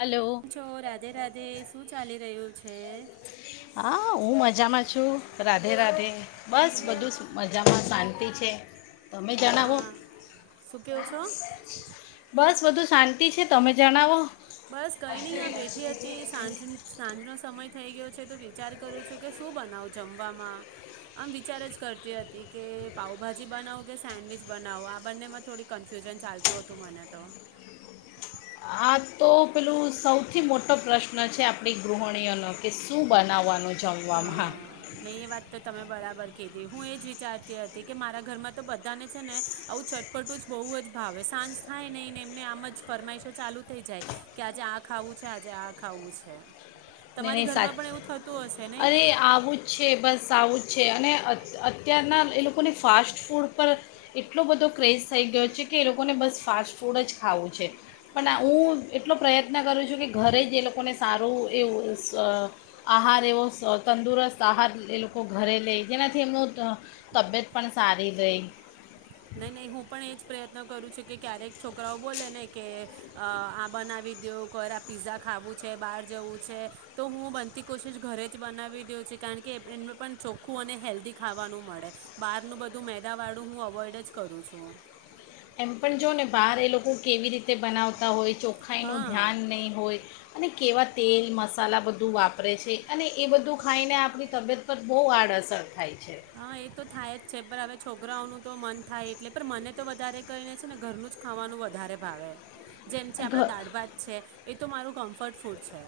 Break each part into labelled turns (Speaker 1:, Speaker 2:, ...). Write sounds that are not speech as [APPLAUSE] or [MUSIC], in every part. Speaker 1: Hello
Speaker 2: છો, રાધે, રાધે. શું ચાલી રહ્યું છે?
Speaker 1: જામ છું. રાધે, રાધે બસ
Speaker 2: અ
Speaker 1: બધું મજામાં શાંતિ છે. તમે જણાવો?
Speaker 2: હા શું કહો છો
Speaker 1: બસ બધું શાંતિ છે. તમે જણાવો?
Speaker 2: બસ કઈ નહી આ બેઠી હતી સાંજ સાંજનો સમય થઈ ગયો. વિચાર કરું છું કે શું બનાવ જમવામાં? આમ વિચાર જ કરતી હતી કે પાઉભાજી બનાવું કે સેન્ડવીિચ બનાવો આ બંનેમાં થડી કન્ફ્યુઝન ચાલતું હતું મને તો.
Speaker 1: આ તો પેલું સૌથી મોટો પ્રશ્ન છે આપણી ગૃહિણીઓનો. કે શું બનાવવાનો છે? [UNINTELLIGIBLE] હા
Speaker 2: નહીં એ વાત તો તમે બરાબર કીધી હું એ જ વિચારતી હતી કે મારા ઘરમાં તો બધાને છે ને આવું ચટપટું જ બહુ જ ભાવે સાંજ થાય નહીને એમને આમ જ ફરમાઈશો ચાલુ થઈ જાય કે આજે આ ખાવું છે, આજે આ ખાવું છે.
Speaker 1: ને
Speaker 2: તમારી
Speaker 1: એની સાચ
Speaker 2: ઘરમાં પણ એવું થતું હશે. નહીં
Speaker 1: અરે આવું જ છે, બસ આવું છે અને અત્યારના એ લોકોને ફાસ્ટ ફૂડ પર એટલો બધો ક્રેઝ થઈ ગયો છે કે એ લોકોને બસ ફાસ્ટ ફૂડ જ ખાવું છે. પણ હું એટલો પ્રયત્ન કરું છું કે ઘરે જ એ લોકોને સારું એવો આહાર એવો તંદુરસ્ત આહાર એ લોકો ઘરે લે જેનાથી એમનું તબિયત પણ સારી રહે.
Speaker 2: નહી નહીં હું પણ એ જ પ્રયત્ન કરું છું કે ક્યારેક છોકરાઓ બોલે ને કે આ બનાવી દ્યો [UNINTELLIGIBLE] પીઝા ખાવું છે બહાર જવું છે તો હું બનતી કોશિશ ઘરે જ બનાવી દઉ છુ. કારણ કે એને પણ ચોખ્ખું અને હેલ્ધી ખાવાનું મળે. બહારનું બધું મેદાવાળું હું અવોઇડ જ જ કરું છું.
Speaker 1: એમ પણ જો ને બહાર એ લોકો કેવી રીતે બનાવતા હોય ચોખાાઈનું
Speaker 2: હા
Speaker 1: ધ્યાન નહીં હોય. અને કેવા તેલ મસાલા બધું વાપરે છે અને એ બધું ખાઈને આપણી તબિયત પર બહુ આડઅસર થાય છ
Speaker 2: હા એ તો થાય જ છે. પર હવે છોકરાઓનું તો મન થાય એટલે પણ મને તો વધારે કરીને છે ને ઘરનું જ ખાવાનું વધારે ભાવે જેમ છે
Speaker 1: ઘ
Speaker 2: આપડા દાળ ભાત છે. એ તો મારું કમ્ફર્ટ ફૂડ છે.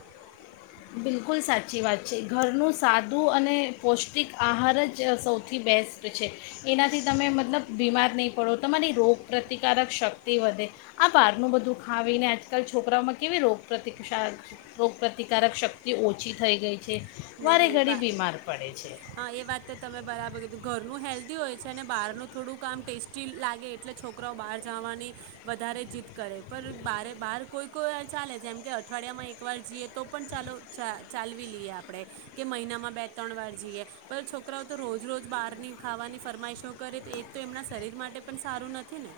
Speaker 1: બિલકુલ સાચી વાત છે. ઘરનું સાદું અને પૌષ્ટિક આહાર જ સૌથી બેસ્ટ છે એનાથી તમે મતલબ બીમાર નહીં પડો, તમારી રોગપ્રતિકારક શક્તિ વધે આ બહારનું બધું ખાવીને આજકાલ છોકરાઓમાં કેવી રોગ પ્ર્રતિકારક રોગપ્રતિકાર કારક શક્તિ ઓછી થઈ ગઈ
Speaker 2: નહીં
Speaker 1: વારે
Speaker 2: નહીં
Speaker 1: ઘડી
Speaker 2: વા
Speaker 1: બીમાર પડે છે.
Speaker 2: હા એ વાત તો તમે બરાબર કીધું ઘરનું હેલ્ધી હોય છે અને બહારનું થોડું કામ ટેસ્ટી લાગે એટલે છોકરાઓ બહાર જવાની વધારે જીદ કરે પણ બારે બહાર કોઈ કોઈ વાર ચાલે જેમ કે અઠવાડિયામાં એકવાર જઈએ તો પણ ચાલો ચા ચાલવી લઈએ આપ આપડે મહિનામાં બે ત્રણ વાર જઈએ પણ છોકરાઓ તો રોજ રોજ બહારની ખાવાની ફરમાઈશો કરે તો એ તો એમના શરીર માટે પણ સારું નથી ને.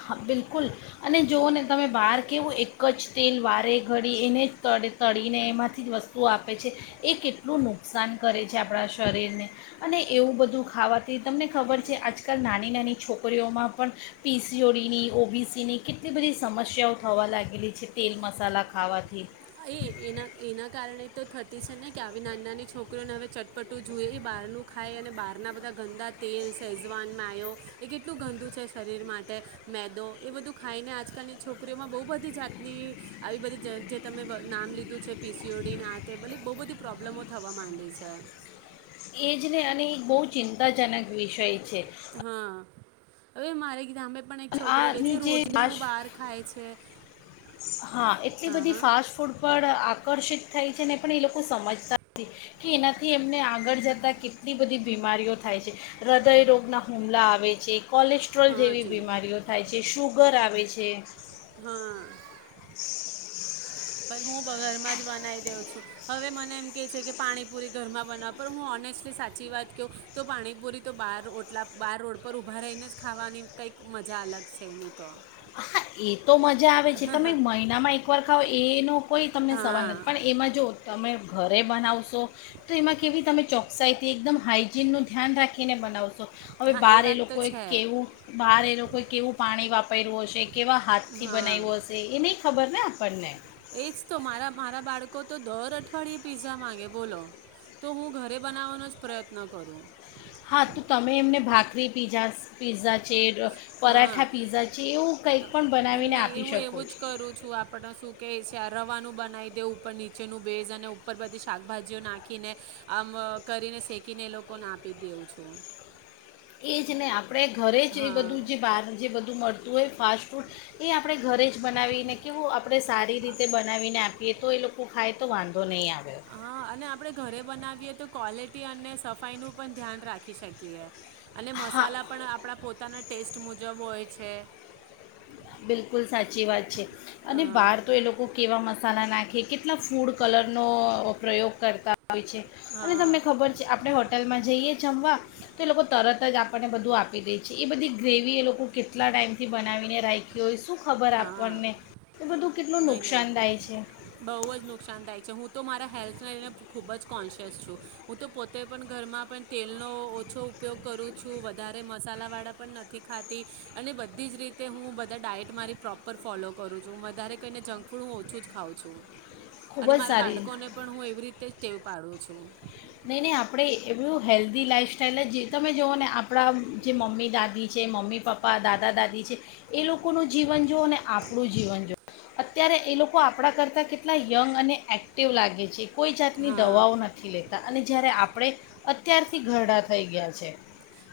Speaker 1: હા બિલકુલ અને જોઓ ને તમે બહાર કવું એક જ તેલ વારે ઘડી એને જ તે તળીને એમાંથી જ વસ્તુ આ સીઓડીની ઓપીસીની કેટલી બધી સમસ્યાઓ થવા લાગેલી છે તેલ મસાલા ખાવાથી
Speaker 2: હા એ એના કારણે તો થતી છે ને કે આ તમે નામ લીધું
Speaker 1: એજ ને અને એક બહુ ચિંતાજનક વિષય છે.
Speaker 2: હા હવે મારે [UNINTELLIGIBLE] પણ એક
Speaker 1: અને
Speaker 2: છોકરો રે છે
Speaker 1: આની જે
Speaker 2: રોજનું
Speaker 1: ફાસ્ટ
Speaker 2: બહાર ખાય છે
Speaker 1: હા એટલી
Speaker 2: હા
Speaker 1: બધી
Speaker 2: હા
Speaker 1: ફાસ્ટ ફૂડ પણ આપ આકર્ષિત થાય છે ને પણ એ લોકો સમજતા નથી કે એનાથી એમને આગળ જતાં કેટલી બધી બીમારીઓ થાય છે હૃદયરોગના હુમલા આવે છે કોલેસ્ટ્રોલ
Speaker 2: હા
Speaker 1: જેવી
Speaker 2: જી
Speaker 1: બીમારીઓ થાય છે શું ઘર આવે છે
Speaker 2: હા
Speaker 1: [INAUDIBLE]
Speaker 2: પણ હું ઘરમાં જ બનાવી દઉં છું હવે મને એમ કેહે છે કે પાણીપુરી ઘરમાં બનાવ પણ હું ઓનેસ્ટલી સાચી વાત કહું તો પાણીપુરી તો બાર ઓટલા બાર રોડ પર ઊભા રહીને જ ખાવાની કંઈક મજા અલગ છે એની તો
Speaker 1: હા એ તો મજા આવે છે તમે મહિનામાં એક વાર ખાવ એનું કોઈ તમને સવાલ
Speaker 2: હા
Speaker 1: નથી પણ એમાં જો તમે ઘરે બનાવશો તો એમાં કેવી તમે ચોકસાઈથી એકદમ હાાઈજીનનું ધ્યાન રાખીને બનાવશો હવે
Speaker 2: હા
Speaker 1: બહાર એ
Speaker 2: વાત તો
Speaker 1: લોકોએ
Speaker 2: છે
Speaker 1: કેવું બાર એ લોકો કેવું પાણી વાપર પૈરવોશેષ કેવા હાથથી
Speaker 2: હા
Speaker 1: બનાવ્યું હશે એ નહીં ખબર ને પડનેં
Speaker 2: એજ તો મારા મારા બાળકો તો દર અઠવાડિયે પિઝા માંગે બોલો તો હું ઘરે બનાવવાનો જ પ્રયત્ન કરું
Speaker 1: હા તો તમે એમને ભાખરી પીઝા પીઝા છે
Speaker 2: હા
Speaker 1: પરાઠા પીઝા છે એવું કંઈક પણ બનાવીને
Speaker 2: નહી
Speaker 1: આપી
Speaker 2: હું
Speaker 1: શકો
Speaker 2: એવું
Speaker 1: છો
Speaker 2: જ કરું છું આપડ શું કે છે રવાનું બનાવી દેવું ઉપર નીચેનું ભેઝ અને ઉપર બધી શાકભાજીઓ નાખીને આમ કરીને શેકીને એ લોકોને આપી દેઉું છું
Speaker 1: એ જ નને આપ આપણે ઘરે જ એ બધું જે
Speaker 2: હા
Speaker 1: બહાર જે બધું મળતું તું એ ફાસ્ટ ફૂડ એ આપણે ઘરે જ બનાવીને કેવું આપણે સારી રીતે બનાવીને આપીએ તો એ લોકો ખાય તો વાંધો નહીં આપે
Speaker 2: હા અને આપણે ઘરે બનાવીએ તો ક્વોલિટી અને સફાઈ નું પણ ધ્યાન રાખી શકીએ અને
Speaker 1: હા
Speaker 2: મસાલા પણ આપણા પોતાના ટેસ્ટ મુજબ હોય છે.
Speaker 1: બિલકુલ સાચી વાત છે,
Speaker 2: અ
Speaker 1: અને બહાર તો એ લોકો કેવા મસાલા નાખે કેટલા ફૂડ કલરનો પ્રયોગ કરતા હોય છે અને
Speaker 2: હા
Speaker 1: તમને ખબર છે આપણે હોટલમાં જઈએ જમવા. તો એ લોકો તરત જ આપણને બધું આપી દે છે એ બધી ગ્રેવી એ લોકો કેટલા ટાઈમથી બનાવીને રાખી જોઈશું.
Speaker 2: હા, નહી નહી
Speaker 1: નુકસાનદાય છે
Speaker 2: બહ જ નુકસાન થાય છે હું તો મારા હેલ્થને લઈને ખૂબ જ કોન્શિયસ છું હું તો પોતે પણ ઘરમાં પણ તેલનો ઓછો ઉપયોગ કરું છું વધારે મસાલાવાળા પણ નથી ખાતી, અને બધી જ રીતે હું બધા ડાયટ મારી પ્રોપર ફોલો કરું છું વધારે કહીને જંક ફૂડ હું ઓછું જ ખઉં છું.
Speaker 1: ખૂબ
Speaker 2: અને
Speaker 1: જ
Speaker 2: મારા
Speaker 1: સારી
Speaker 2: બાળકોને પણ હું એવી રીતે તેવું પાડું છું.
Speaker 1: નહીં નહી આપણે એવું હેલ્ધી લાઈફસ્ટ્ટાઈલ જે તમે જુઓ ને આપણા જે મમ્મી દાદી છે મમ્મી નહી નહી આપણે હેલ્ધી લાઇફસ્ટાઇલ જી પપ્પા દાદા દાદી છે એ લોકોનું જીવન જુઓ ને આપણું જીવન જુઓ અત્યારે એ લોકો આપણા કરતાં કેટલા યંગ અને એક્ટિવ લાગે છે. કોઈ જાતની
Speaker 2: હા
Speaker 1: દવાઓ નથી લેતી. અને જયારે આપણે અત્યારથી ઘરડા થઈ ગયા છીએ.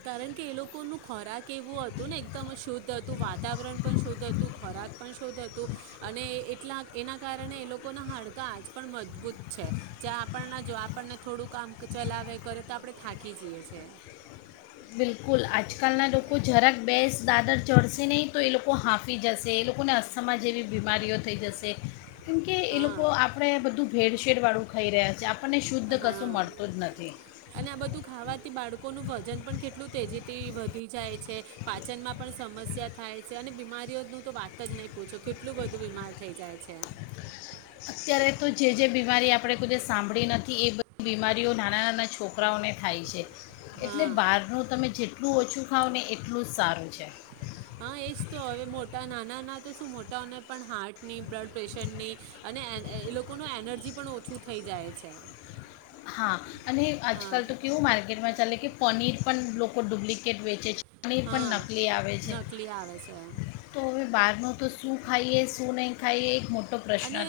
Speaker 2: કારણ કે એ લોકોનું ખોરાક એવું હતું ને એકદમ શુદ્ધ હતું વાતાવરણ પણ શુદ્ધ હતું ખોરાક પણ શુદ્ધ હતું, અને એટલા એના કારણે એ લોકોના કારણકે એ લોકોના ખોરાક એવો હતો ને એકદમ શુદ્ધ હતો, વાતાવરણ પણ શુદ્ધ હતું, ખોરાક પણ શુદ્ધ હતો એના કારણે એમના હાડકાં આજ પણ મજબૂત છે જ્યાં, આપણને જુઓ આપણને થોડું કામ ચલાવે કરે તો આપણે થાકી જઈએ છે.
Speaker 1: બિલ્કુલ આજકાલના લોકો જરાક બે દાદર ચઢશે નહીં તો એ લોકો હાંફી જશે એ લોકોને અસ્થમા જેવી બીમારીઓ થઈ જશે. કેમકે એ
Speaker 2: હા
Speaker 1: લોકો આપણે બધું ભેળ-શેળ વાળું ખાઈ રહ્યા છીએ આપ આપણને શુદ્ધ
Speaker 2: હા
Speaker 1: કશું મળતું જ નથી.
Speaker 2: લોકોનું વજન પણ કેટલું તેજીથી વધી જાય છે નું વજન પણ વધી જાય છે, પાચનમાં પણ સમસ્યા થાય છે અને બીમારીઓનું તો વાત જ નહીં પૂછો કેટલું બધું બીમાર થઈ જાય છે.
Speaker 1: અત્યારે તો જે જે બીમારી આપણે કોઇદીવસ સાંભળી નથી એ બધી બીમારીઓ નાના નાના છોકરાઓને થાય છે. એટલે
Speaker 2: હા
Speaker 1: બહારનું તમે જે [INAUDIBLE] જેટલું એટલું ઓછું ખાવ ને એટલું જ સારું છે.
Speaker 2: હા એજ તો, હવે મોટા નાના ને તો શું મોટાઓને પણ હાર્ટની બ્લડ પ્રેશરની અને એ લોકોની એનર્જી પણ ઓછું થઈ જાય છે.
Speaker 1: હા. અને
Speaker 2: હા
Speaker 1: આજકાલ તો, કેવું માર્કેટમાં ચાલે કે પનીર પણ લોકો ડુપ્લિકેટ વેચે છે [INAUDIBLE] પાણી પણ
Speaker 2: હા
Speaker 1: નકલી આવે છે
Speaker 2: નકલી આવે છે
Speaker 1: તો બહારનું તો શું ખાઈએ? શું નહીં ખાઈએ? એક મોટ
Speaker 2: અને,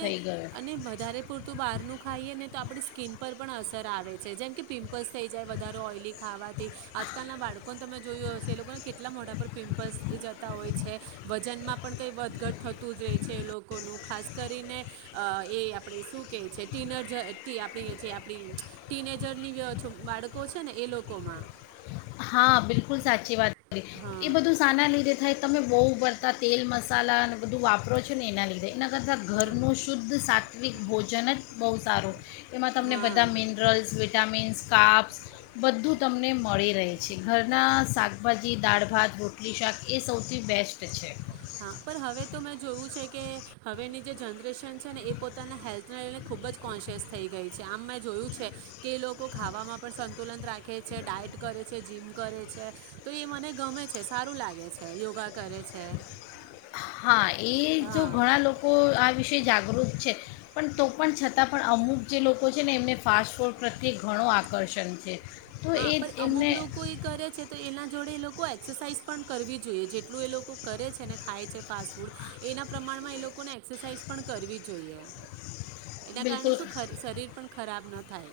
Speaker 2: અને વધારે પડતું બહારનું ખાઈએ ને તો આપણે [INAUDIBLE] સ્કીન પર પણ અસર આવે છે જેમ કે પિમ્પલ્સ થઈ જાય વધારે ઓઇલી ખાવાથી આજકાલના સ્કિન પર પણ અસર આવે છે જેમકે પિમ્પલ્સ થઈ જાય વધારે ઓયલી ખાવાથી. આજકાલના બાળકોને તમે જોયું હશે એ લોકોના કેટલા મોટા પર પિમ્પલ્સ થઈ જતા હોય છે વજનમાં પણ કંઈ વધઘટ થતું જ રહે છે લોકોનું ખાસ [INAUDIBLE] એ આપણે શું કહે છે [UNINTELLIGIBLE] જે આપણી જે આપણી ટીનેજરની બાળકો છે ને એ લોકોમાં
Speaker 1: હા. બિલ્કુલ સાચી વાત. એ
Speaker 2: હા
Speaker 1: બધું શાના લીધે થાય? તમે બહુ પડતા તેલ મસાલાને એબધું વાપરો છો ને! એના લીધે એના કરતા ઘરનું શુદ્ધ શા [INAUDIBLE] [UNINTELLIGIBLE] ભોજન જ બહુ સારું. એમાં તમને
Speaker 2: હા
Speaker 1: બધા મિનરલ્સ, વિટામિન્સ. કાર્બસ્ બધું તમને મળી રહે છે. ઘરનાં શાકભાજી, દાળ-ભાત, રોટલી-શાક એ સૌથી બેસ્ટ છે.
Speaker 2: હા. પણ હવે તો મેં જોયું છે કે હવેની જે જનરેશન છે ને એ પોતાના હેલ્થને લઈને ખૂબ જ કોન્સિયસ થઈ ગઈ છે. આમ, મેં જોયું છે કે એ લોકો ખાવામાં પણ સંતુલન રાખે છે, ડાયટ કરે છે, જીમ કરે છે તો એ મને ગમે છે સારું લાગે છે યોગા કરે છે.
Speaker 1: હા.. એ જો
Speaker 2: હા
Speaker 1: ઘણાલોકો આ વિશે જાગૃત છે.. પણ તો પણ છતાંપણ, અમુક જે લોકો છેને એમને ફાસ્ટફૂડ પ્રત્યે ઘણું આકર્ષણ છે.. તો
Speaker 2: હા
Speaker 1: એ
Speaker 2: પણ, અમુક
Speaker 1: એમને
Speaker 2: લોકો એ કરે છે તો એના જોડે એ લોકો એક્સરસાઇઝ પણ કરવી જોઈએ જેટલું એ લોકો કરે છે ને ખાય છે ફાસ્ટફૂડ એના પ્રમાણમાં એ લોકોને એક્સરસાઇઝ પણ કરવી જોઈએ. એના કારણે
Speaker 1: બિલકુલ
Speaker 2: શું [UNINTELLIGIBLE] શરીર પણ ખરાબ ન [INAUDIBLE] થાય.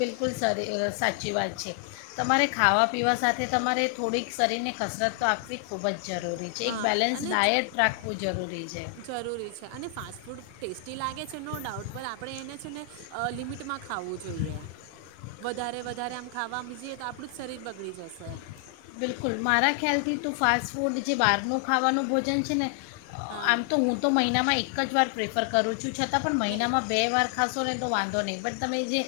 Speaker 1: બિલકુલ સરી સાચી વાત છે તમારે ખાવા પીવા સાથે તમારે થોડીક શરીરને કસરત તો આપવી ખૂબ જ જરૂરી છે એક
Speaker 2: હા
Speaker 1: બેલેન્સ
Speaker 2: અને
Speaker 1: ડાયટ રાખવું જરૂરી છે
Speaker 2: જરૂરી છે અને ફાસ્ટ ફૂડ ટેસ્ટી લાગે છે નો ડાઉટ પણ આપણે એને છે ને લિમિટમાં ખાવું જોઈએ વધારે વધારે આમ ખાવા બીજીએ તો આપણું જ શરીર બગડી જશે.
Speaker 1: બિલકુલ મારા ખ્યાલથી તું ફાસ્ટ ફૂડ જે બહારનું ખાવાનું ભોજન છે ને આમ તો
Speaker 2: હા
Speaker 1: હું તો મહિનામાં એક એક જ વાર પ્રેફર કરું છું. પછ છતાં પણ
Speaker 2: નહીં
Speaker 1: મહિનામાં બે વાર ખાસ ને તો વાંધો નહીં પણટ તમે જે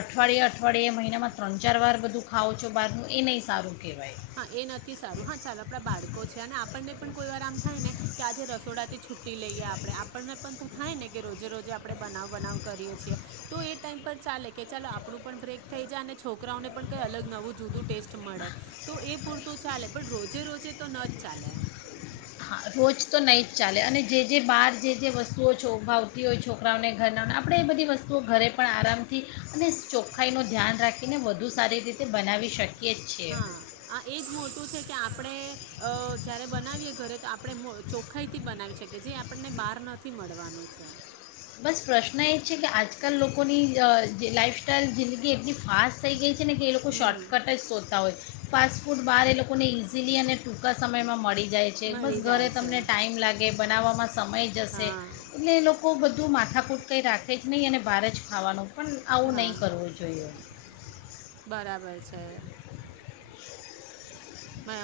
Speaker 1: અઠવાડિયે અઠવાડિયે મહિનામાં ત્રણ ચાર વાર બધું ખાવઓ છો બહારનું એ નહીં સારું. ઓકે.
Speaker 2: હા એ નથી સારું હા ચાલ આપણા બાળકો છે અને આપણને પણ કોઈ વાર આમ થાય ને કે આજે રસોડા થી છુટી લઈએ આપડણે આપણને પણ થાય ને કે રોજે રોજે આપણે બનાવ બનાવ કરીએ છીએ. તો એ ટાઈમ પર ચાલે કે ચાલો આપણું પણ બ્રેક થઈ જાય અને છોકરાઓને પણ કઈ અલગ નવું જુદું ટેસ્ટ મળે. તો એ પૂરતું ચાલે પણ રોજે રોજે તો ન જ ચાલે.
Speaker 1: હા રોજ તો નહીં જ ચાલે અને જે જે બહાર જે જે વસ્તુઓોાવતી હોય છોકરાઓને ઘરનાઓને આપણે એ બધી વસ્તુઓ ઘરે પણ આરામથી અને ચોખ્ખાઈનું ધ્યાન રાખીને વધુ સારી રીતે બનાવી શકીએ. જ છીએ
Speaker 2: હા આ એજ મોટું છે કે આપણેે અ જયારે બનાવીયએ ઘરે તો આપ આપણે ચોખાઈ થી બનાવી શકીએ જે આપણને બહાર નથી મળવાનું છે.
Speaker 1: બસ પ્રશ્ન એ છે કે આજકાલ લોકોની જે લાઈફસ્ટાઇલ જિંદગી એટલી ફાસ્ટ થઈ ગઈ છે. ને કે એ લોકો
Speaker 2: હમ
Speaker 1: શોર્ટકટ જ શોધતા હોય. ફાસ્ટ ફૂડ બહાર એ લોકોને ઇઝીલી અને ટૂંકા સમયમાં મળી જાય છે
Speaker 2: મળી
Speaker 1: બસ ઘરે
Speaker 2: જાય છે
Speaker 1: તમને ટાઈમ લાગે. બનાવવામાં. સમય જશે
Speaker 2: હા
Speaker 1: એટલે એ લોકો બધા તું માથાકૂટ કંઈ રાખે જ નહીં અને બહાર જ ખાવાનું પણ આવું
Speaker 2: હા
Speaker 1: નહીં કરવું જોઈએ.
Speaker 2: બરાબર છે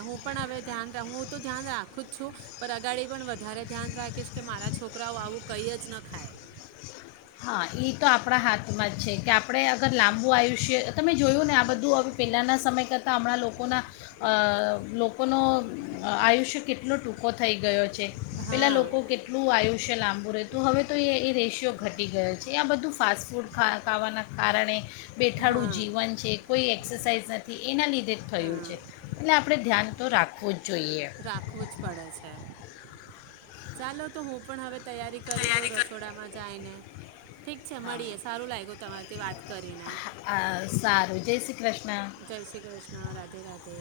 Speaker 2: હું પણ હવે ધ્યાન હું તો ધ્યાન રાખું જ છું પણ અગાડી પણ વધારે ધ્યાન રાખીશ કે મારા છોકરાઓ આવું કઈ જ ન ખાય
Speaker 1: હા એ તો આપણા હાથમાં જ છે કે આપણે અગર લાંબુ આયુષ્ય તમે જોયું ને આ બધું હવે પહેલાંના સમય કરતાં હમણાં લોકોના લોકોનો આયુષ્ય કેટલો ટૂંકો થઈ ગયો છે પેલા
Speaker 2: હા
Speaker 1: લોકો કેટલું આયુષ લાંબુ રહેતું હવે તો એ રેશિયો ઘટ ઘટી ગયો છે આ બધું ફાસ્ટ ફૂડ ખા ખાવાના કારણે બેઠાડું
Speaker 2: હા
Speaker 1: જીવન છે કોઈ એક્સરસાઇઝ નથી એના લીધે થયું
Speaker 2: હા
Speaker 1: છે એટલે આપ આપણે ધ્યાન તો રાખવું જ જોઈએ
Speaker 2: રાખવું જ પડે છે ચાલો તો હું પણ હવે તૈયારી કરી લે
Speaker 1: તૈયારી કર
Speaker 2: રસોડામાં જાયને ઠીક છે
Speaker 1: હા
Speaker 2: મળીએ સારું લાગ્યું તમારીથી વાત કરીને
Speaker 1: હા, સારું જય શ્રી કૃષ્ણ
Speaker 2: જય શ્રી કૃષ્ણ રાધે રાધે